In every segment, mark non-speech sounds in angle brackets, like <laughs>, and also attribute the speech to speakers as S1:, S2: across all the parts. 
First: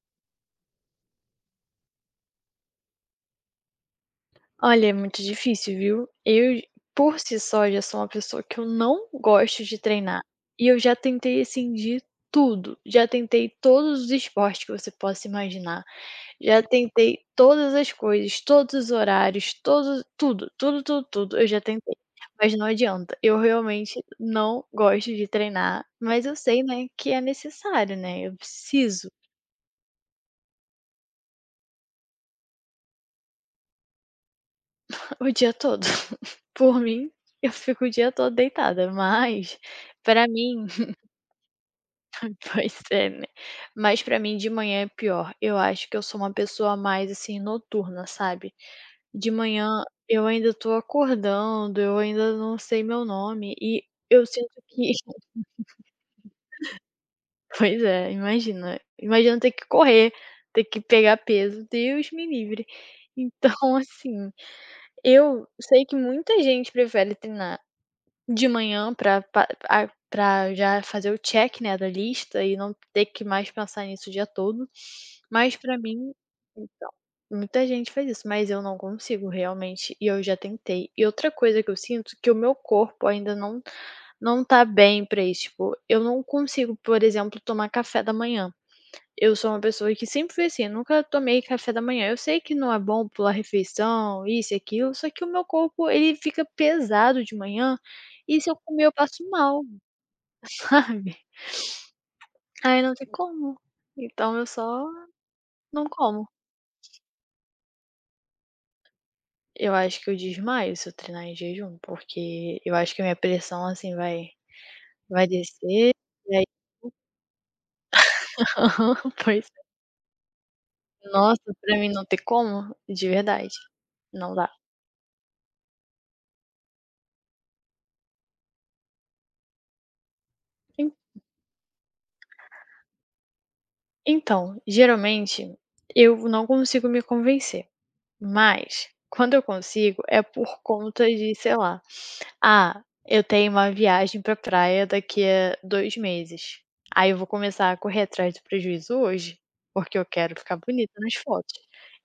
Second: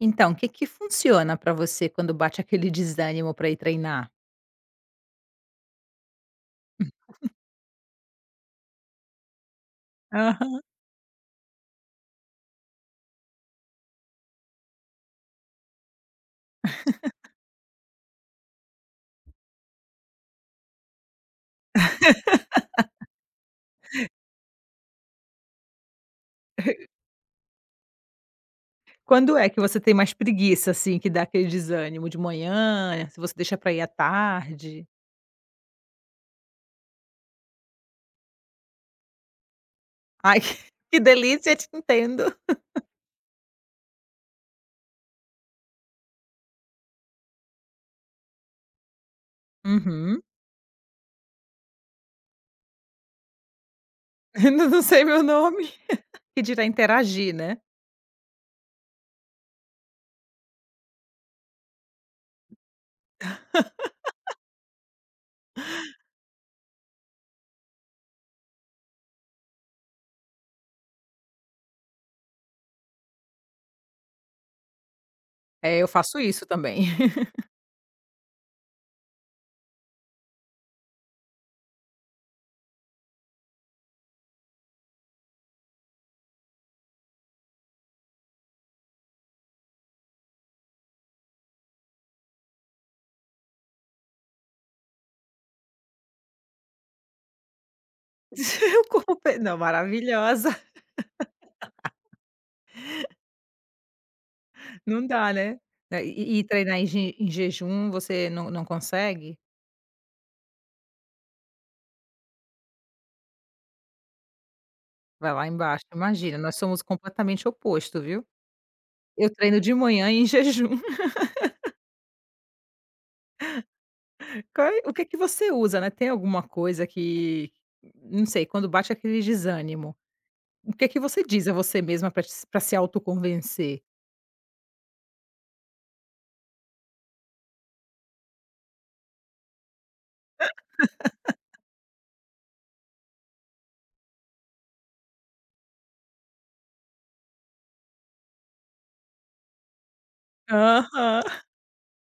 S1: Então, o que que funciona pra você quando bate aquele <laughs> desânimo pra ir treinar?
S2: Olha, é muito difícil, viu. Eu, por si só, já sou uma pessoa que eu não gosto de treinar,
S1: Aham.
S2: e eu já tentei, assim, de tudo. Já tentei todos os esportes que você possa imaginar, já tentei todas as coisas, todos os horários, todos tudo, tudo, tudo, tudo, eu já tentei, mas não adianta. Eu realmente não gosto de treinar, mas eu sei, né, que é necessário, né, eu preciso.
S1: Quando é que você tem mais preguiça, assim, que dá aquele desânimo? De manhã? Se você deixa pra ir à tarde?
S2: O dia todo. <laughs> Por mim, eu fico o dia todo deitada, mas pra
S1: Ai,
S2: mim.
S1: <laughs> que delícia, te entendo.
S2: <laughs> Pois é, né. Mas pra mim de manhã é pior. Eu acho que eu sou uma pessoa mais, assim, noturna, sabe. De manhã
S1: Uhum.
S2: eu ainda tô acordando, eu ainda não sei meu nome e eu
S1: <laughs>
S2: sinto
S1: Ainda não
S2: que...
S1: sei meu
S2: <laughs>
S1: nome. Que dirá interagir, né?
S2: Pois é, imagina. Imagina ter que correr, ter que pegar peso, Deus me livre. Então, <laughs> assim, eu sei que muita gente prefere treinar de manhã pra pa a pra já fazer o check, né, da lista e não ter que mais pensar nisso o dia todo. Mas pra
S1: É, eu
S2: mim,
S1: faço isso
S2: m
S1: também. <laughs>
S2: muita gente faz isso, mas eu não consigo realmente, e eu já tentei. E outra coisa que eu sinto, que o meu corpo ainda não tá bem pra isso, tipo, eu não consigo, por exemplo, tomar café da manhã. Eu sou uma pessoa que sempre foi assim, eu nunca tomei café da manhã. Eu sei que não é bom pular refeição, isso e aquilo, só que o meu corpo ele fica pesado de manhã, e se eu comer
S1: Eu
S2: eu
S1: como
S2: passo
S1: pe não,
S2: mal, <laughs>
S1: maravilhosa.
S2: sabe. Aí não tem como, então eu só
S1: Não dá, né?
S2: não
S1: Né,
S2: como.
S1: e treinar em je em jejum você não consegue?
S2: Eu acho que eu desmaio se eu treinar em jejum, porque eu acho que a minha pressão, assim, vai
S1: Vai lá embaixo,
S2: descer, e
S1: imagina,
S2: aí...
S1: nós somos completamente oposto, viu?
S2: <laughs>
S1: Eu
S2: Pois
S1: treino de manhã em jejum. <laughs>
S2: é. Nossa, pra mim não tem como, de verdade, não dá.
S1: Qual é o que é que você usa, né, tem alguma coisa que não sei, quando bate aquele desânimo, o que é que você diz a você mesma para se autoconvencer?
S2: Então, geralmente eu não consigo me convencer, mas quando eu consigo é por conta de, sei lá, ah, eu tenho uma viagem pra praia daqui a 2 meses. Aí eu vou começar a correr atrás do prejuízo hoje, porque eu quero ficar bonita nas
S1: Aham.
S2: fotos.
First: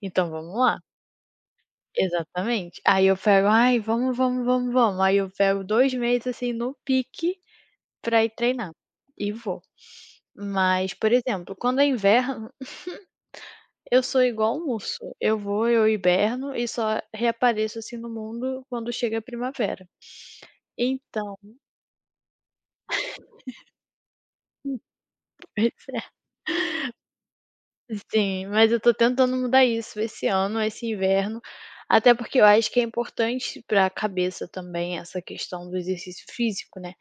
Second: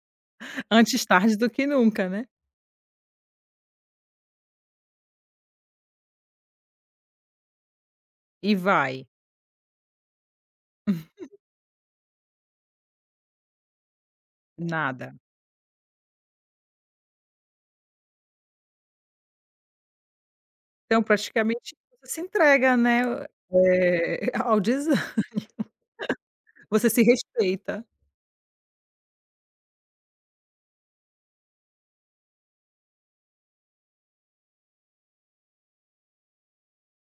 S2: Então vamos lá.
S1: Antes tarde do que nunca, né.
S2: Exatamente. Aí eu pego: "Ai, vamos, vamos, vamos, vamos". Aí eu pego 2 meses, assim, no pique pra ir
S1: E
S2: treinar
S1: vai,
S2: e vou. Mas, por exemplo, quando é inverno... <laughs> Eu sou igual um urso,
S1: nada.
S2: eu vou, eu hiberno e só reapareço, assim, no mundo quando chega a primavera.
S1: Então
S2: Então...
S1: praticamente você se entrega, né, <laughs> ao desânimo,
S2: <laughs> Pois é.
S1: você se respeita.
S2: Sim, mas eu tô tentando mudar isso esse ano, esse inverno, até porque eu acho que é importante para a cabeça também essa questão do exercício físico, né,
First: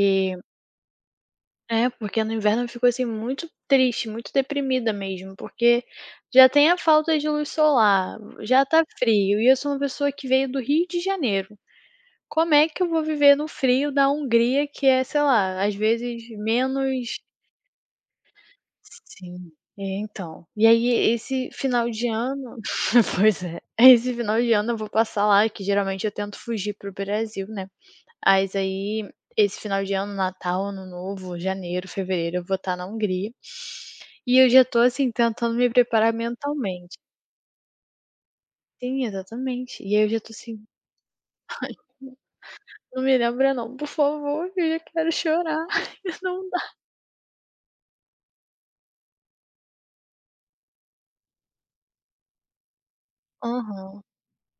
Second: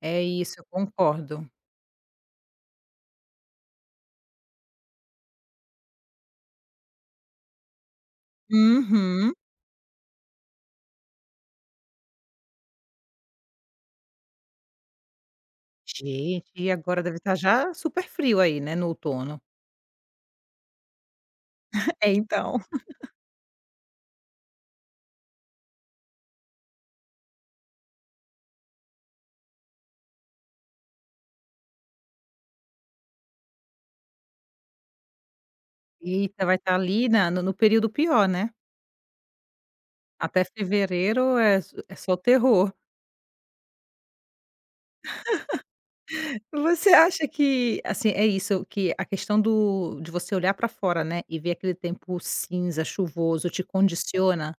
S1: É isso, eu concordo.
S2: é, porque no inverno eu fico, assim, muito triste, muito deprimida mesmo, porque já tem a falta de luz solar, já tá
S1: Uhum.
S2: frio e eu sou uma pessoa que veio do Rio de Janeiro. Como é que eu vou viver no frio da Hungria que é, sei lá, às vezes
S1: Gente, e agora deve
S2: menos...
S1: estar já super frio aí, né, no outono.
S2: Sim, é então. E aí esse final
S1: <laughs>
S2: de
S1: É,
S2: ano...
S1: então.
S2: <laughs> Pois é, esse final de ano eu vou passar lá, que geralmente eu tento fugir pro Brasil, né. Mas aí esse final de ano, Natal, Ano Novo, janeiro, fevereiro, eu vou estar na Hungria. E eu já tô, assim, tentando me preparar
S1: Eita, vai estar
S2: mentalmente.
S1: ali na no no período pior, né.
S2: Sim, exatamente. E aí eu já tô
S1: Até
S2: assim:
S1: fevereiro é s é só terror.
S2: "Não me lembra não, por favor, eu já quero chorar, <laughs> não dá".
S1: Você acha que, assim, é isso, que a questão do de você olhar pra fora, né, e ver aquele tempo cinza, chuvoso, te
S2: Aham.
S1: condiciona?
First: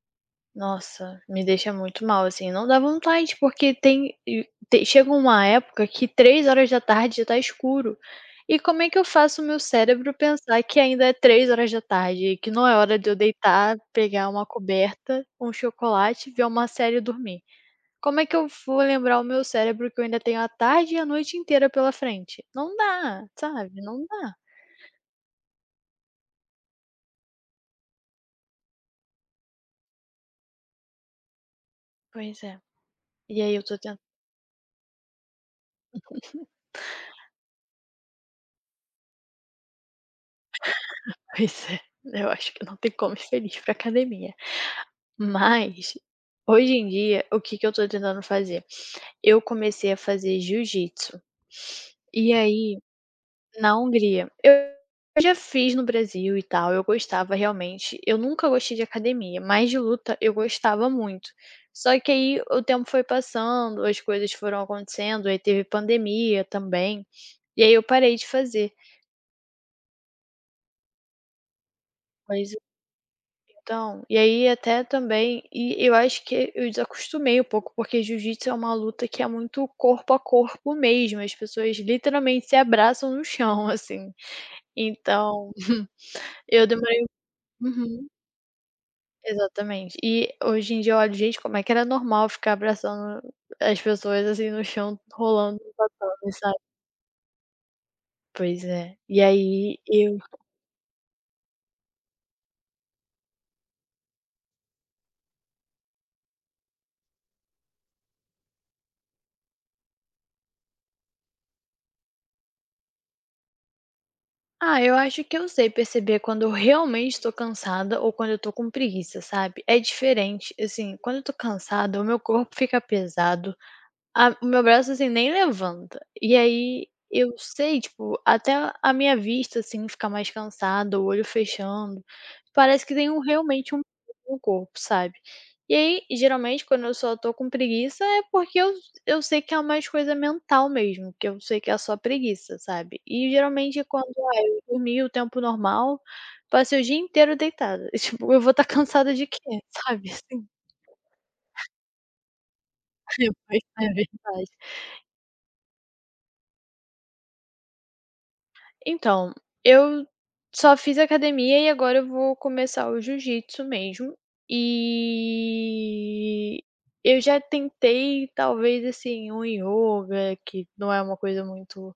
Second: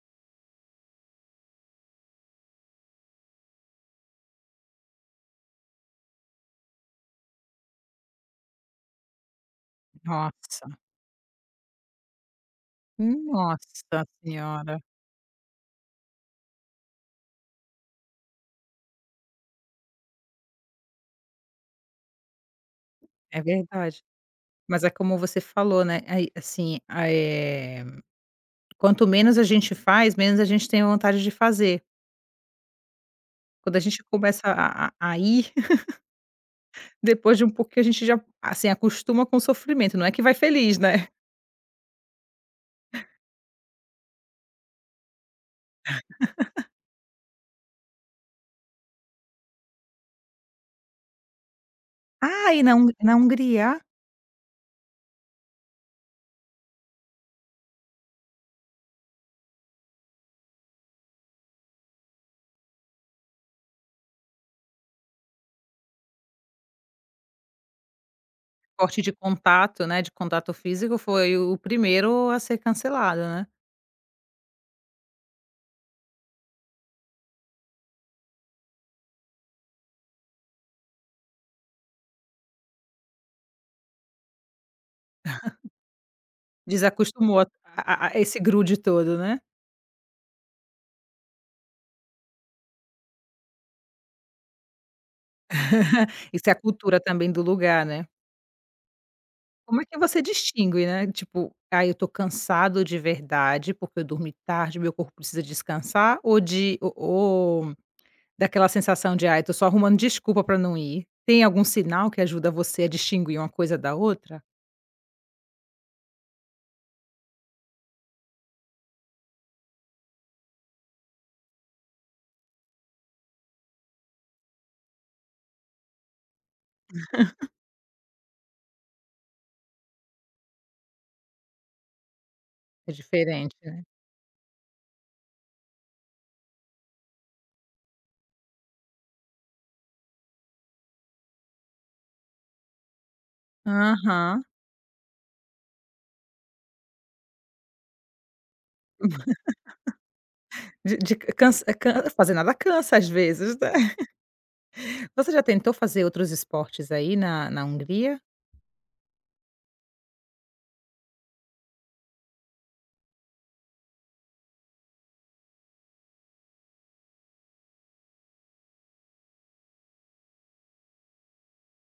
S2: Nossa, me deixa muito mal, assim, não dá vontade, porque tem e te chega uma época que 3 horas da tarde já tá escuro. E como é que eu faço o meu cérebro pensar
S1: Nossa,
S2: que ainda é 3 horas da tarde, que não é hora de eu deitar,
S1: nossa
S2: pegar uma
S1: senhora,
S2: coberta, um chocolate, ver uma série e dormir? Como é que eu vou lembrar o meu cérebro que eu ainda tenho a tarde e a noite inteira pela frente? Não dá,
S1: é
S2: sabe,
S1: verdade.
S2: não dá.
S1: Mas é como você falou, né, aí, assim, quanto menos a gente faz, menos a gente tem vontade de fazer.
S2: Pois é. E aí eu tô
S1: Quando a
S2: tentando.
S1: gente começa a ir.
S2: <laughs>
S1: Depois de um pouquinho a gente já, assim, acostuma com o sofrimento, não é que vai feliz, né.
S2: Pois é, eu acho que não tem como ir feliz pra academia. Mas, hoje em dia, o que que eu tô tentando fazer? Eu comecei a fazer jiu-jitsu. E
S1: Ah, e na
S2: aí,
S1: Hungria?
S2: na Hungria eu já fiz no Brasil e tal, eu gostava realmente. Eu nunca gostei de academia, mas de luta eu gostava muito. Só que aí o tempo foi passando, as coisas foram acontecendo, aí teve pandemia também, e aí eu parei de fazer.
S1: Corte de contato, né, de contato físico foi o primeiro a
S2: Mas
S1: ser cancelado, né.
S2: então, e aí até também e eu acho que eu desacostumei um pouco, porque jiu-jitsu é uma luta que é muito corpo a corpo mesmo, as pessoas literalmente se abraçam no chão, assim. Então, <laughs> eu demorei.
S1: Desacostumou a a
S2: Uhum,
S1: a esse grude todo, né.
S2: exatamente. E hoje em dia eu olho: "Gente, como é que era normal ficar abraçando as pessoas, assim, no chão, rolando no
S1: <laughs>
S2: tatame",
S1: Isso é a
S2: sabe.
S1: cultura também do lugar, né.
S2: Pois é. E aí
S1: Como é que
S2: eu...
S1: você distingue, né, tipo: "Ah, eu tô cansado de verdade, porque eu dormi tarde, meu corpo precisa descansar", ou daquela sensação de: "Ai, tô só arrumando desculpa pra não ir". Tem algum sinal que ajuda você a distinguir uma coisa da outra?
S2: Ah, eu acho que eu sei perceber quando eu realmente estou cansada ou quando eu tô com preguiça, sabe? É diferente. Assim, quando eu tô cansada, o meu corpo fica pesado, ah, o meu braço, assim, nem levanta. E aí eu sei, tipo, até a minha vista, assim, ficar mais cansada, o olho fechando, parece
S1: É
S2: que tem um
S1: diferente,
S2: realmente um
S1: né.
S2: peso no corpo, sabe. E aí, geralmente, quando eu só tô com preguiça é porque eu sei que é mais coisa mental mesmo, que eu sei que é só preguiça, sabe. E geralmente quando, ah,
S1: Aham.
S2: eu dormi o tempo normal, passei o dia inteiro deitada, <laughs> tipo, eu vou estar <laughs> cansada de
S1: <laughs>
S2: quê, sabe, assim,
S1: De cansa é, can Fazer nada cansa às
S2: <laughs>
S1: vezes,
S2: depois, na
S1: né.
S2: verdade.
S1: <laughs> Você já tentou fazer outros esportes aí na Hungria?
S2: Então, eu só fiz academia e agora eu vou começar o jiu-jitsu mesmo. E eu já tentei, talvez, assim, um yoga, que não é uma coisa muito,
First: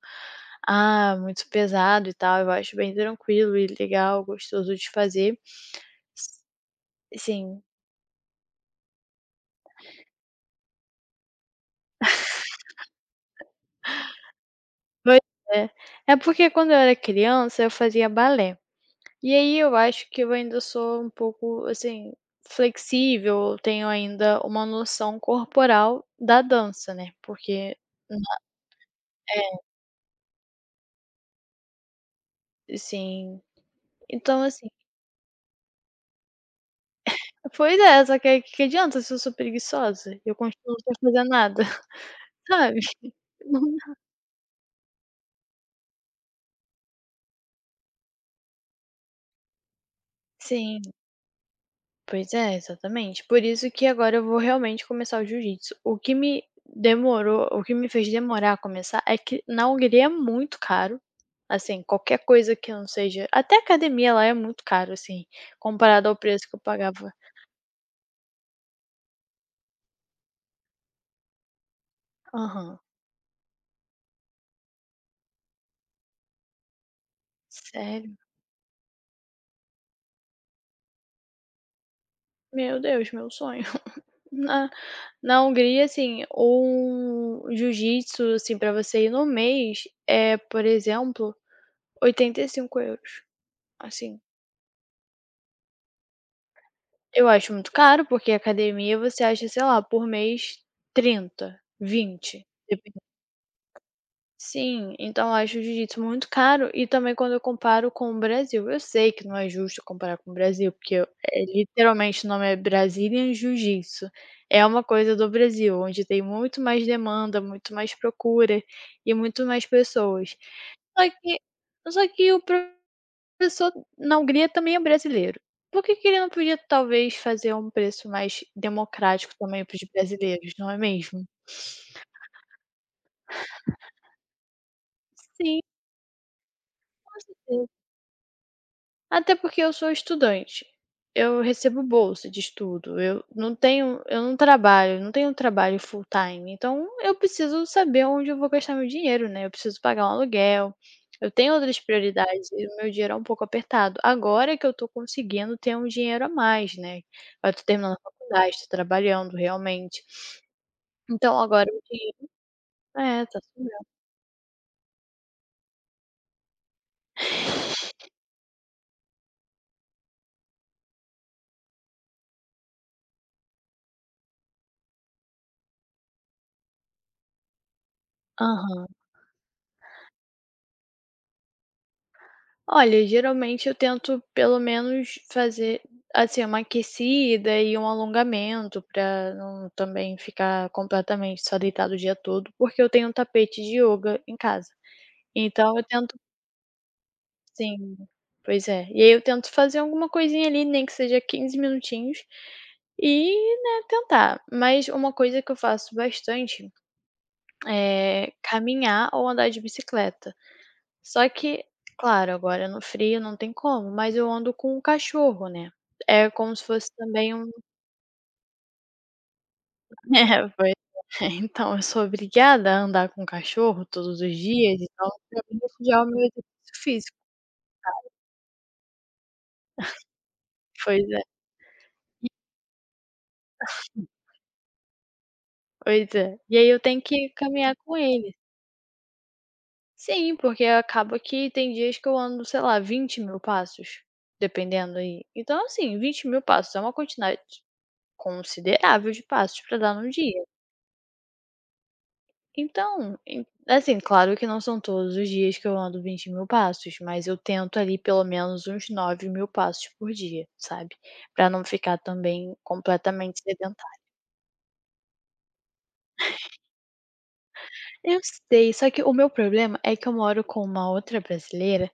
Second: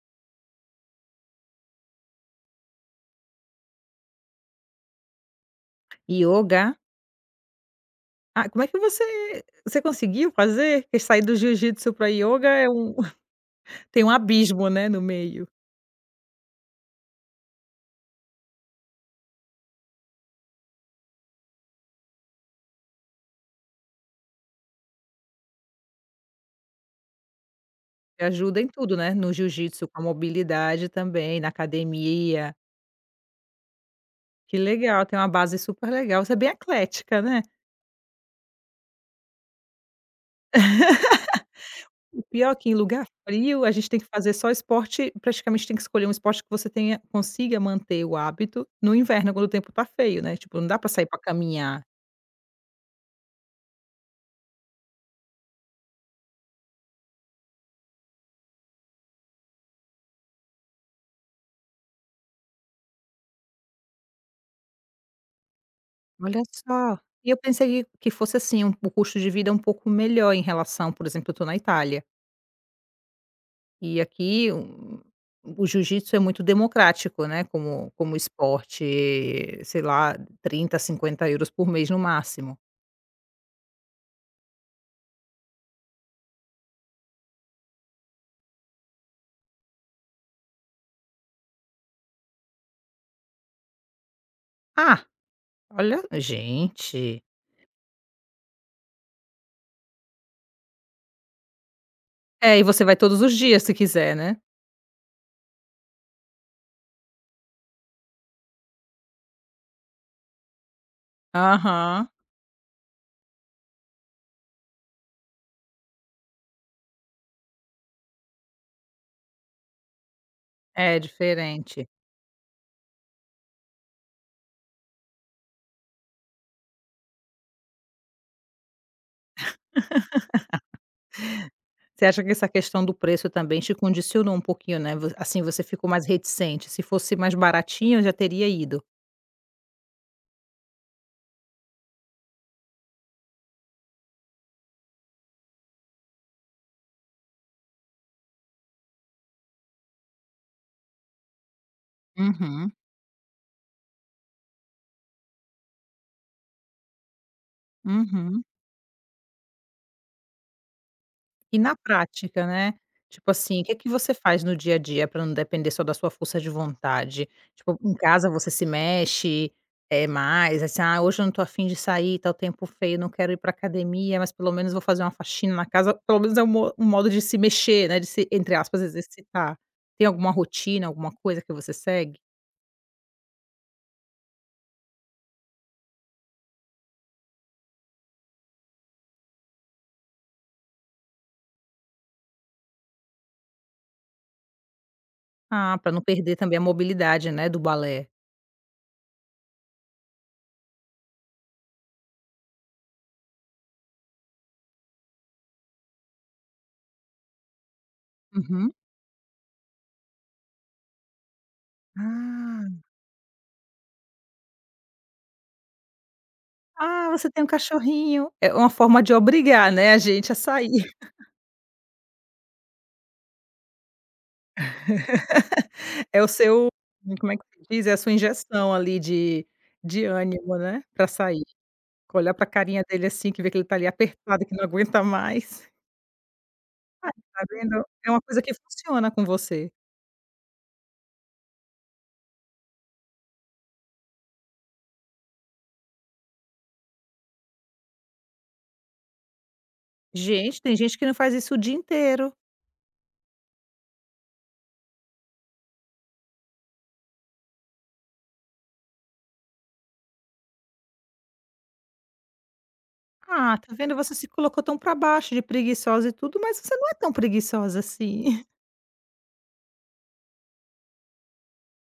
S2: ah, muito pesado e tal. Eu acho bem tranquilo e legal, gostoso de fazer. S-
S1: Yoga.
S2: Sim,
S1: Ah, como é que você conseguiu fazer? Porque sair do jiu-jitsu para yoga é um <laughs> tem um abismo, né, no
S2: pois
S1: meio.
S2: é. É porque quando eu era criança eu fazia balé. E aí eu acho que eu ainda sou um pouco, assim, flexível, eu tenho ainda uma noção corporal da dança, né, porque não...
S1: Te ajuda em tudo, né, no jiu-jitsu, com a mobilidade também, na academia.
S2: Sim. Então
S1: Que
S2: assim,
S1: legal, tem uma base super legal, você é bem eclética, né.
S2: pois é, só que aí que adianta se eu sou preguiçosa? Eu continuo sem fazer nada,
S1: O
S2: <laughs>
S1: pior é que em
S2: sabe?
S1: lugar frio a gente tem que fazer só esporte, praticamente tem que escolher um esporte que você tenha consiga manter o hábito no inverno quando o tempo tá feio, né, tipo, não dá
S2: Sim.
S1: pra sair pra caminhar.
S2: Pois é, exatamente. Por isso que agora eu vou realmente começar o jiu-jitsu. O que me fez demorar a começar é que na Hungria é muito caro, assim, qualquer coisa que não seja até academia lá é muito caro, assim, comparado ao
S1: Olha
S2: preço que eu
S1: só,
S2: pagava.
S1: e eu pensei que fosse assim, o custo de vida um pouco melhor em relação, por exemplo, eu tô na Itália,
S2: Aham.
S1: e aqui o jiu-jitsu é muito democrático, né, como
S2: Sério?
S1: esporte, sei lá, trinta, cinquenta euros por mês no máximo.
S2: Meu Deus, meu sonho. <laughs> Na na Hungria, assim, um jiu-jitsu, assim, pra você ir no mês é, por exemplo, 85 euros. Assim.
S1: Ah! Olha, gente.
S2: Eu acho muito caro, porque academia você acha, sei lá, por mês 30, 20.
S1: É, e você
S2: Depen
S1: vai todos os dias se quiser, né?
S2: Sim, então eu acho o jiu-jitsu muito caro e também quando eu comparo com o Brasil. Eu sei que não é justo comparar com o Brasil, porque eu- é
S1: Aham.
S2: literalmente o nome é Brazilian Jiu-Jitsu, é uma coisa do Brasil, onde tem muito mais demanda, muito mais procura e muito mais pessoas.
S1: É
S2: Só que
S1: diferente.
S2: só que o pro pessoa na Hungria também é brasileiro. Por que que ele não podia talvez fazer um preço mais democrático também para os brasileiros, não é mesmo?
S1: Você acha que essa questão do preço também te condicionou um pouquinho, né? Vo Assim,
S2: Sim,
S1: você ficou mais reticente. Se fosse
S2: com
S1: mais
S2: certeza.
S1: baratinho, eu já teria ido.
S2: Até porque eu sou estudante. Eu recebo bolsa de estudo, eu não trabalho, não tenho um trabalho full time, então eu preciso saber onde eu vou gastar meu dinheiro, né, eu preciso pagar um aluguel, eu tenho outras prioridades e
S1: Uhum,
S2: o meu dinheiro é um pouco apertado. Agora que eu tô conseguindo ter um dinheiro a mais, né, eu tô terminando a
S1: uhum.
S2: faculdade, tô trabalhando realmente. Então
S1: E
S2: agora
S1: na
S2: o dinheiro
S1: prática, né,
S2: é,
S1: tipo
S2: tá
S1: assim, o que é
S2: sobrando.
S1: que você faz no dia a dia para não depender só da sua força de vontade? Tipo, em casa você se mexe, é mais, assim: "Ah, hoje eu não tô afim de sair, tá o tempo feio, não quero ir pra academia, mas pelo menos vou fazer uma faxina na casa", pelo menos é um mo um modo de se mexer, né, de se, entre aspas,
S2: Aham.
S1: "exercitar". Tem alguma rotina, alguma coisa que você segue?
S2: Olha, geralmente eu tento pelo menos fazer, assim, uma aquecida e um alongamento para não também ficar completamente só deitado o dia todo, porque eu tenho um tapete de yoga em casa. Então
S1: Ah,
S2: eu
S1: pra não
S2: tento...
S1: perder também a mobilidade, né, do
S2: Sim,
S1: balé.
S2: pois é. E aí eu tento fazer alguma coisinha ali, nem que seja 15 minutinhos e, né, tentar. Mas uma coisa que eu faço bastante é
S1: Uhum.
S2: caminhar ou andar de bicicleta. Só que, claro, agora no
S1: Ah.
S2: frio não tem como, mas eu ando com um cachorro, né. É como se fosse
S1: Ah, você
S2: também
S1: tem um
S2: um...
S1: cachorrinho. É uma forma de obrigar, né, a gente
S2: <laughs>
S1: a
S2: É, pois
S1: sair.
S2: é. Então eu sou obrigada a andar com o cachorro todos os dias, então
S1: <laughs>
S2: pra mim isso já é o meu
S1: É o seu,
S2: exercício físico.
S1: como é que se diz? É a sua injeção ali de ânimo, né,
S2: Pois
S1: pra
S2: é,
S1: sair. Olhar pra carinha dele, assim, que vê que ele tá ali apertado, que não aguenta mais. <laughs>
S2: pois é. E aí eu tenho
S1: Aí,
S2: que
S1: tá
S2: caminhar
S1: vendo?
S2: com
S1: É uma
S2: ele.
S1: coisa que funciona com você.
S2: Sim, porque acaba que tem dias que eu ando, sei lá, 20 mil passos, dependendo aí. Então assim, 20 mil passos é uma quantidade considerável de passos pra dar num dia.
S1: Gente, tem gente que não faz isso o dia inteiro.
S2: Então, en assim, claro que não são todos os dias que eu ando 20 mil passos, mas eu tento ali pelo menos uns 9 mil passos por dia, sabe, pra não ficar também completamente
S1: Ah, tá vendo?
S2: sedentária.
S1: Você se colocou tão pra baixo de preguiçosa e tudo, mas você não é tão preguiçosa
S2: Eu
S1: assim. <laughs>
S2: sei, só que o meu problema é que eu moro com uma outra brasileira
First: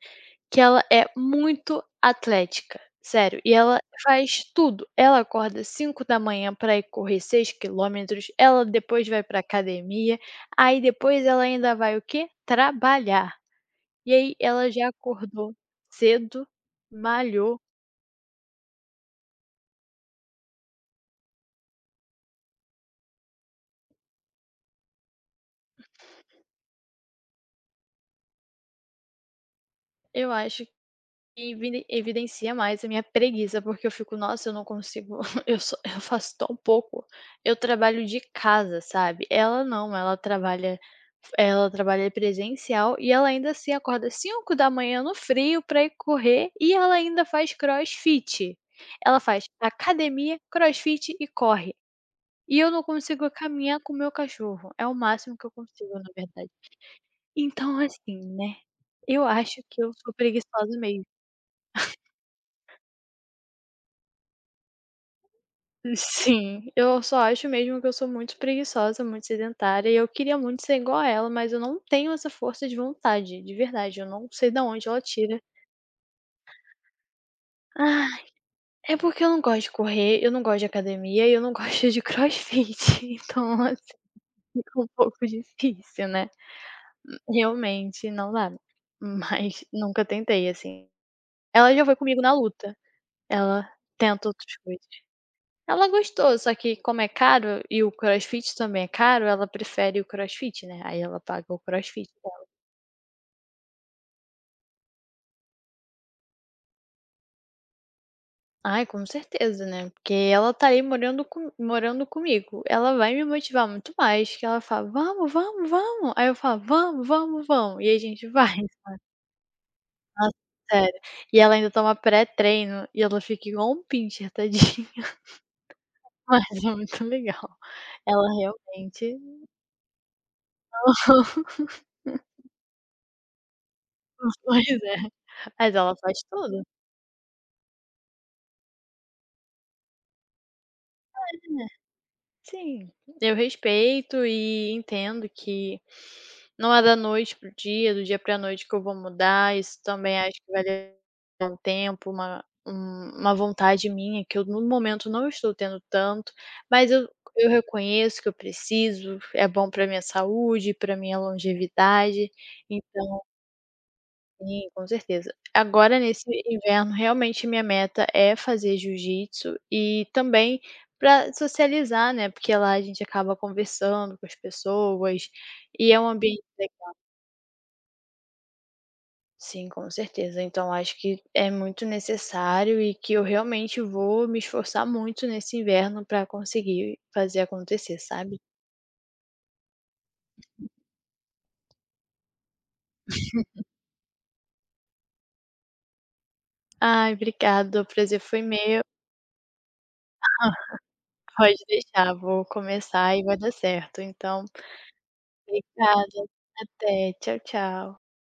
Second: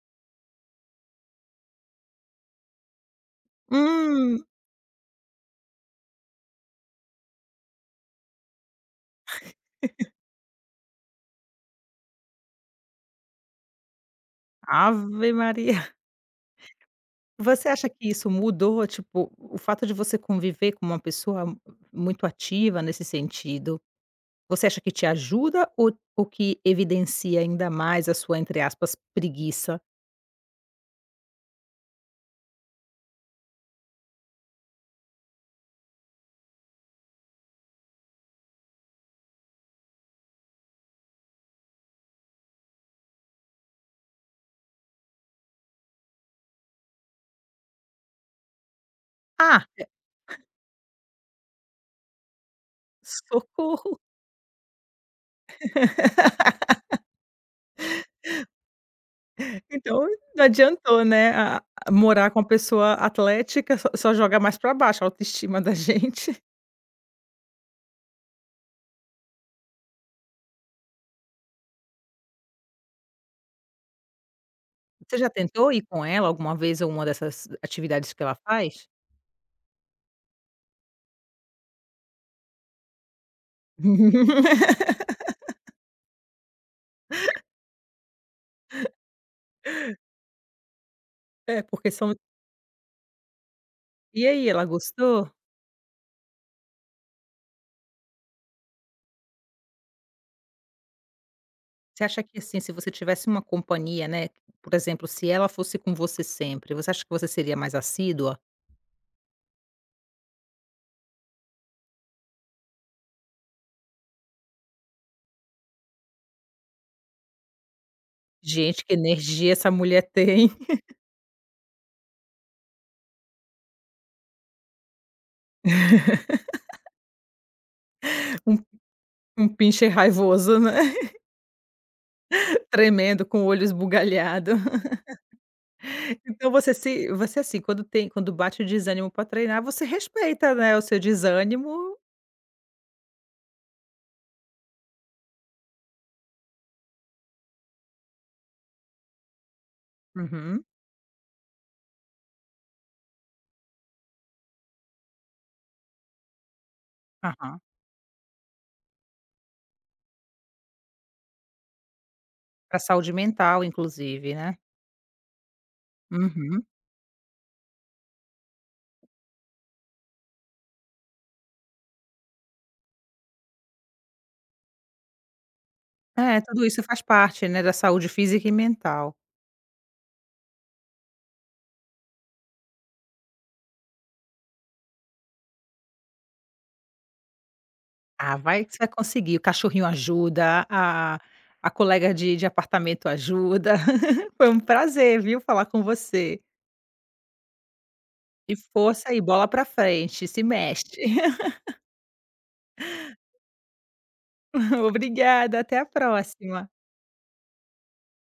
S2: que ela é muito atlética, sério, e ela faz
S1: Hum,
S2: tudo. Ela acorda 5h pra ir correr 6 quilômetros, ela depois vai pra academia, aí depois ela ainda vai o quê? Trabalhar. E aí ela já
S1: ave
S2: acordou
S1: Maria.
S2: cedo, malhou,
S1: Você acha que isso mudou, tipo, o fato de você conviver com uma pessoa muito ativa nesse sentido? Você acha que te ajuda ou que evidencia ainda mais a sua, entre aspas, "preguiça"?
S2: eu acho que evidencia mais a minha preguiça, porque eu fico: "Nossa, eu não consigo, <laughs> eu faço tão pouco, eu trabalho de casa", sabe. Ela não, ela trabalha presencial e ela ainda assim acorda 5 da manhã no frio pra ir correr e ela ainda faz crossfit. Ela faz
S1: "Ah, é,
S2: academia, crossfit e corre. E eu não consigo caminhar com o
S1: socorro.
S2: meu cachorro, é o máximo que eu consigo, na verdade.
S1: <laughs>
S2: Então, assim, né, eu acho que eu
S1: Então
S2: sou
S1: não
S2: preguiçosa mesmo.
S1: adiantou, né, a morar com uma pessoa atlética, só joga mais para baixo a autoestima da
S2: <laughs>
S1: gente".
S2: Sim, eu só acho mesmo que eu sou muito preguiçosa, muito sedentária e eu queria muito ser igual a ela, mas eu não tenho essa força de vontade, de verdade, eu não sei da onde ela
S1: <laughs> Você já
S2: tira.
S1: tentou ir com ela alguma vez a uma dessas
S2: Ah,
S1: atividades que ela faz?
S2: é porque eu não gosto de correr, eu não gosto de academia e eu não <laughs> gosto de crossfit, <laughs> então, assim,
S1: <laughs>
S2: fica um pouco difícil, né. Realmente não dá, mas nunca tentei, assim.
S1: É,
S2: Ela já
S1: porque
S2: foi
S1: são.
S2: comigo na luta, ela
S1: E
S2: tenta
S1: aí,
S2: outras
S1: ela
S2: coisas.
S1: gostou?
S2: Ela gostou, só que como é caro e o crossfit também é caro, ela prefere o crossfit, né, aí ela paga o
S1: Você
S2: crossfit.
S1: acha que, assim, se você tivesse uma companhia, né, por exemplo, se ela fosse com você sempre, você acha que você seria mais assídua?
S2: Ai, com certeza, né, porque ela tá aí morando comigo, ela vai me motivar muito mais, que ela fala: "Vamos, vamos, vamos", aí eu falo: "Vamos, vamos, vamos", e a gente vai.
S1: Gente, que
S2: <laughs>
S1: energia essa mulher
S2: Nossa,
S1: tem. <laughs>
S2: sério. E ela ainda toma pré-treino e ela fica igual um pincher, tadinha, <laughs> mas é muito legal. Ela
S1: Um
S2: realmente...
S1: pincher raivoso, né,
S2: <laughs>
S1: <laughs> tremendo, com o olho esbugalhado.
S2: Pois é, mas ela faz
S1: <laughs> Então
S2: tudo.
S1: você se você, assim, quando bate o desânimo para treinar, você respeita, né, o seu desânimo.
S2: Sim, eu respeito e entendo que não é da noite pro dia, do dia para noite que eu vou mudar. Isso também acho que vai
S1: Uhum,
S2: levar um tempo, uma vontade minha que eu no momento não estou tendo tanto, mas eu
S1: aham.
S2: reconheço que eu preciso, é bom para minha saúde, para minha longevidade,
S1: Para saúde
S2: então...
S1: mental, inclusive, né.
S2: Sim, com certeza. Agora nesse
S1: Uhum.
S2: inverno, realmente minha meta é fazer jiu-jitsu e também para socializar, né, porque lá a gente acaba conversando com as pessoas e é um
S1: É,
S2: ambiente
S1: tudo
S2: le
S1: isso faz parte, né, da saúde física e mental.
S2: sim, com certeza. Então acho que é muito necessário e que eu realmente vou me esforçar muito nesse inverno para conseguir fazer acontecer,
S1: Ah,
S2: sabe.
S1: vai que você vai conseguir. O cachorrinho ajuda, a colega de apartamento ajuda. <laughs> Foi um prazer, viu, falar com você.
S2: Ai, obrigada, o prazer foi
S1: E
S2: meu.
S1: força aí, bola pra frente, se
S2: <laughs>
S1: mexe. <laughs>
S2: Pode deixar, vou começar e vai dar certo, então...
S1: Obrigada, até a
S2: Obrigada.
S1: próxima.
S2: Até. Tchau, tchau.